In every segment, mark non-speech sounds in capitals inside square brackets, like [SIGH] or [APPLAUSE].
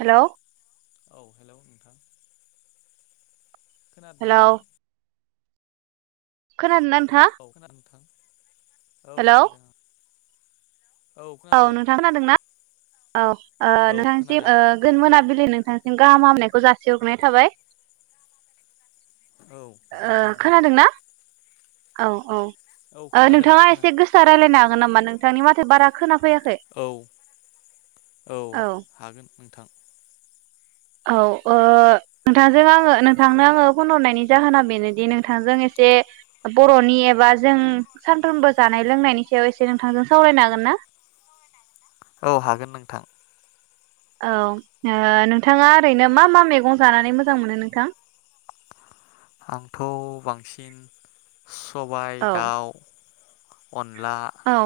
Hello औ hello नोंथां खोनादों ना हेलौ नोंथां? खोनादो ना नों [UNINTELLIGIBLE] औ हेलौ खोनादो। औ नोंथां खोनादों ना? औ ओ औ खोनादों आं नोंथांनिसिन [UNINTELLIGIBLE] बिलि नोंथांसिम गाहाम हामनायखौ जासिहरगोरनाय थाबाय। औ ओ गोजोन्थों नोंथां। खोनादोंना औ औ औ ओ खोनादों नोंथाङा खोना एसे गोसा रायजलायनो हा नामा नों नोंथांनि माथो बारा खोनाफैयाखै। औ औ हागोन। नोंथां औ ओ नोंथांजों आङो नोंथांनो आङो फन हरनायनि जाहोना बेनोदि नोंथांजों एसे बर'नि एबा जों सानफ्रोमबो जानाय लोंनायनि सायाव एसे नोंथांजों सावरायनो हागोन ना? औ हागोन नोंथां। औ ओ नोंथाङा ओरैनो मा मा मैगं जानानै मोजां मोनो नोंथां? आंथ बांसिन सबाय औ दाउ अनला औ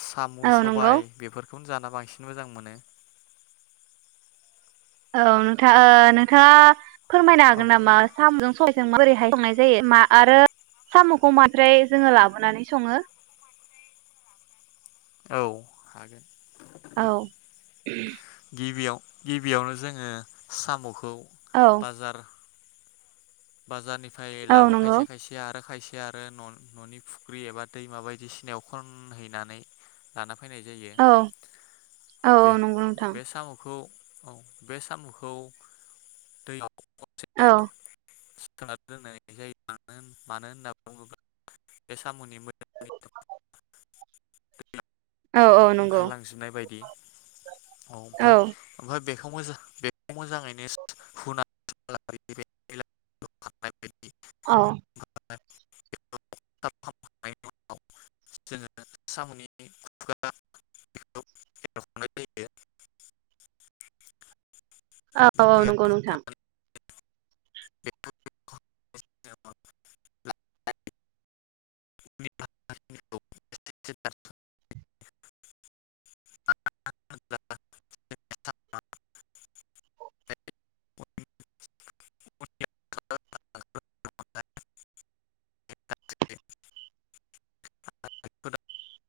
साम' औ नंगौ सबाय बेफोर बेखौनो जाना बांसिन मोजां मोनो। औ नोंथां ओ नोंथाङा फोरमायनो औ हागोन नामा साम'जों सबायजों बोरैहाय संनाय जायो आरो सामखौ माब्राय जोङो लाबोनानै सङो औ हागोन औ गिबियाव गिबियावनो जोङो सामखौ औ बाजार बाजारनि ओमफ्राय औ लाबो नंगौ खायसे खायसे आरो खायसे आरो ननि फुख्रि एबा दैमा बायदिसिनायाव खनहैनानै लाना फैनाय जायो औ औ औ नंगौ नोंथां बे सामखौ औ बे सामखौ दैयाव औ सिखोन दोननाय जायो म मानो होनना बुङोब्ला बे साम'नि मो [UNINTELLIGIBLE] औ औ नंगौ ओंखारलांजोबनाय बायदि औ ओमफ्राय ओमफ्राय बेखौ बेखौ मोजाङैनो हु [UNINTELLIGIBLE] अ [UNINTELLIGIBLE] जोङो सामनि खुगा बेखौ एरखनाय जायो औ बेखौ औ नंगौ नोंथां एरख'नानै [UNINTELLIGIBLE] [UNINTELLIGIBLE] [UNINTELLIGIBLE]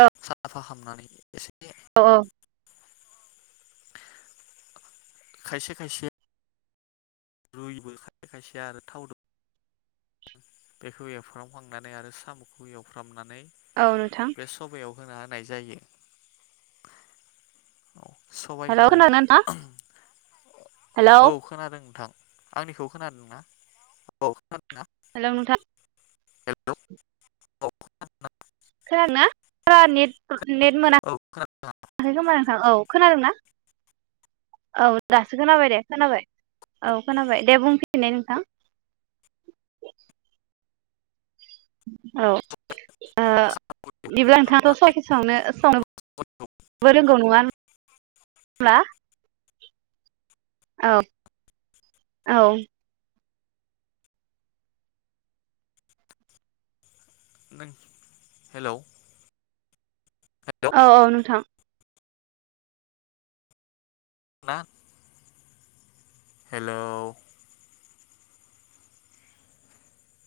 औ [INAUDIBLE] फाहाम नानै इसे औ औ खायसे खायसे रुयोबो खायसे खायसे आरो थाव दो बेखौ एवफ्रामखांनानै आरो साम'खौ एवफ्रामना नै औ नोंथां बे सबायाव होना होनाय जायो औ हेलौ सबाइआव खोनादोंना नोंथां हेलौ औ खोनादों नोंथां आंनिखौ खोनादोंना औ खोनादों हेलौ' नोंथां हेलौ [INAUDIBLE] [INAUDIBLE] नेट औ मोनाखाखै खोमा नोंथां औ खोनादोंना औ दासो खोनाबाय दे खोनाबाय औ खोनाबाय दे बुंफिनाय नोंथां औ ओ खोनादों बिदिब्ला नोंथाङाथ' साइकि सावनो सावनोबो रोंगौ नङा होनबा औ औ नों हेलौ हेलौ औ औ नोंथां ना हेलौ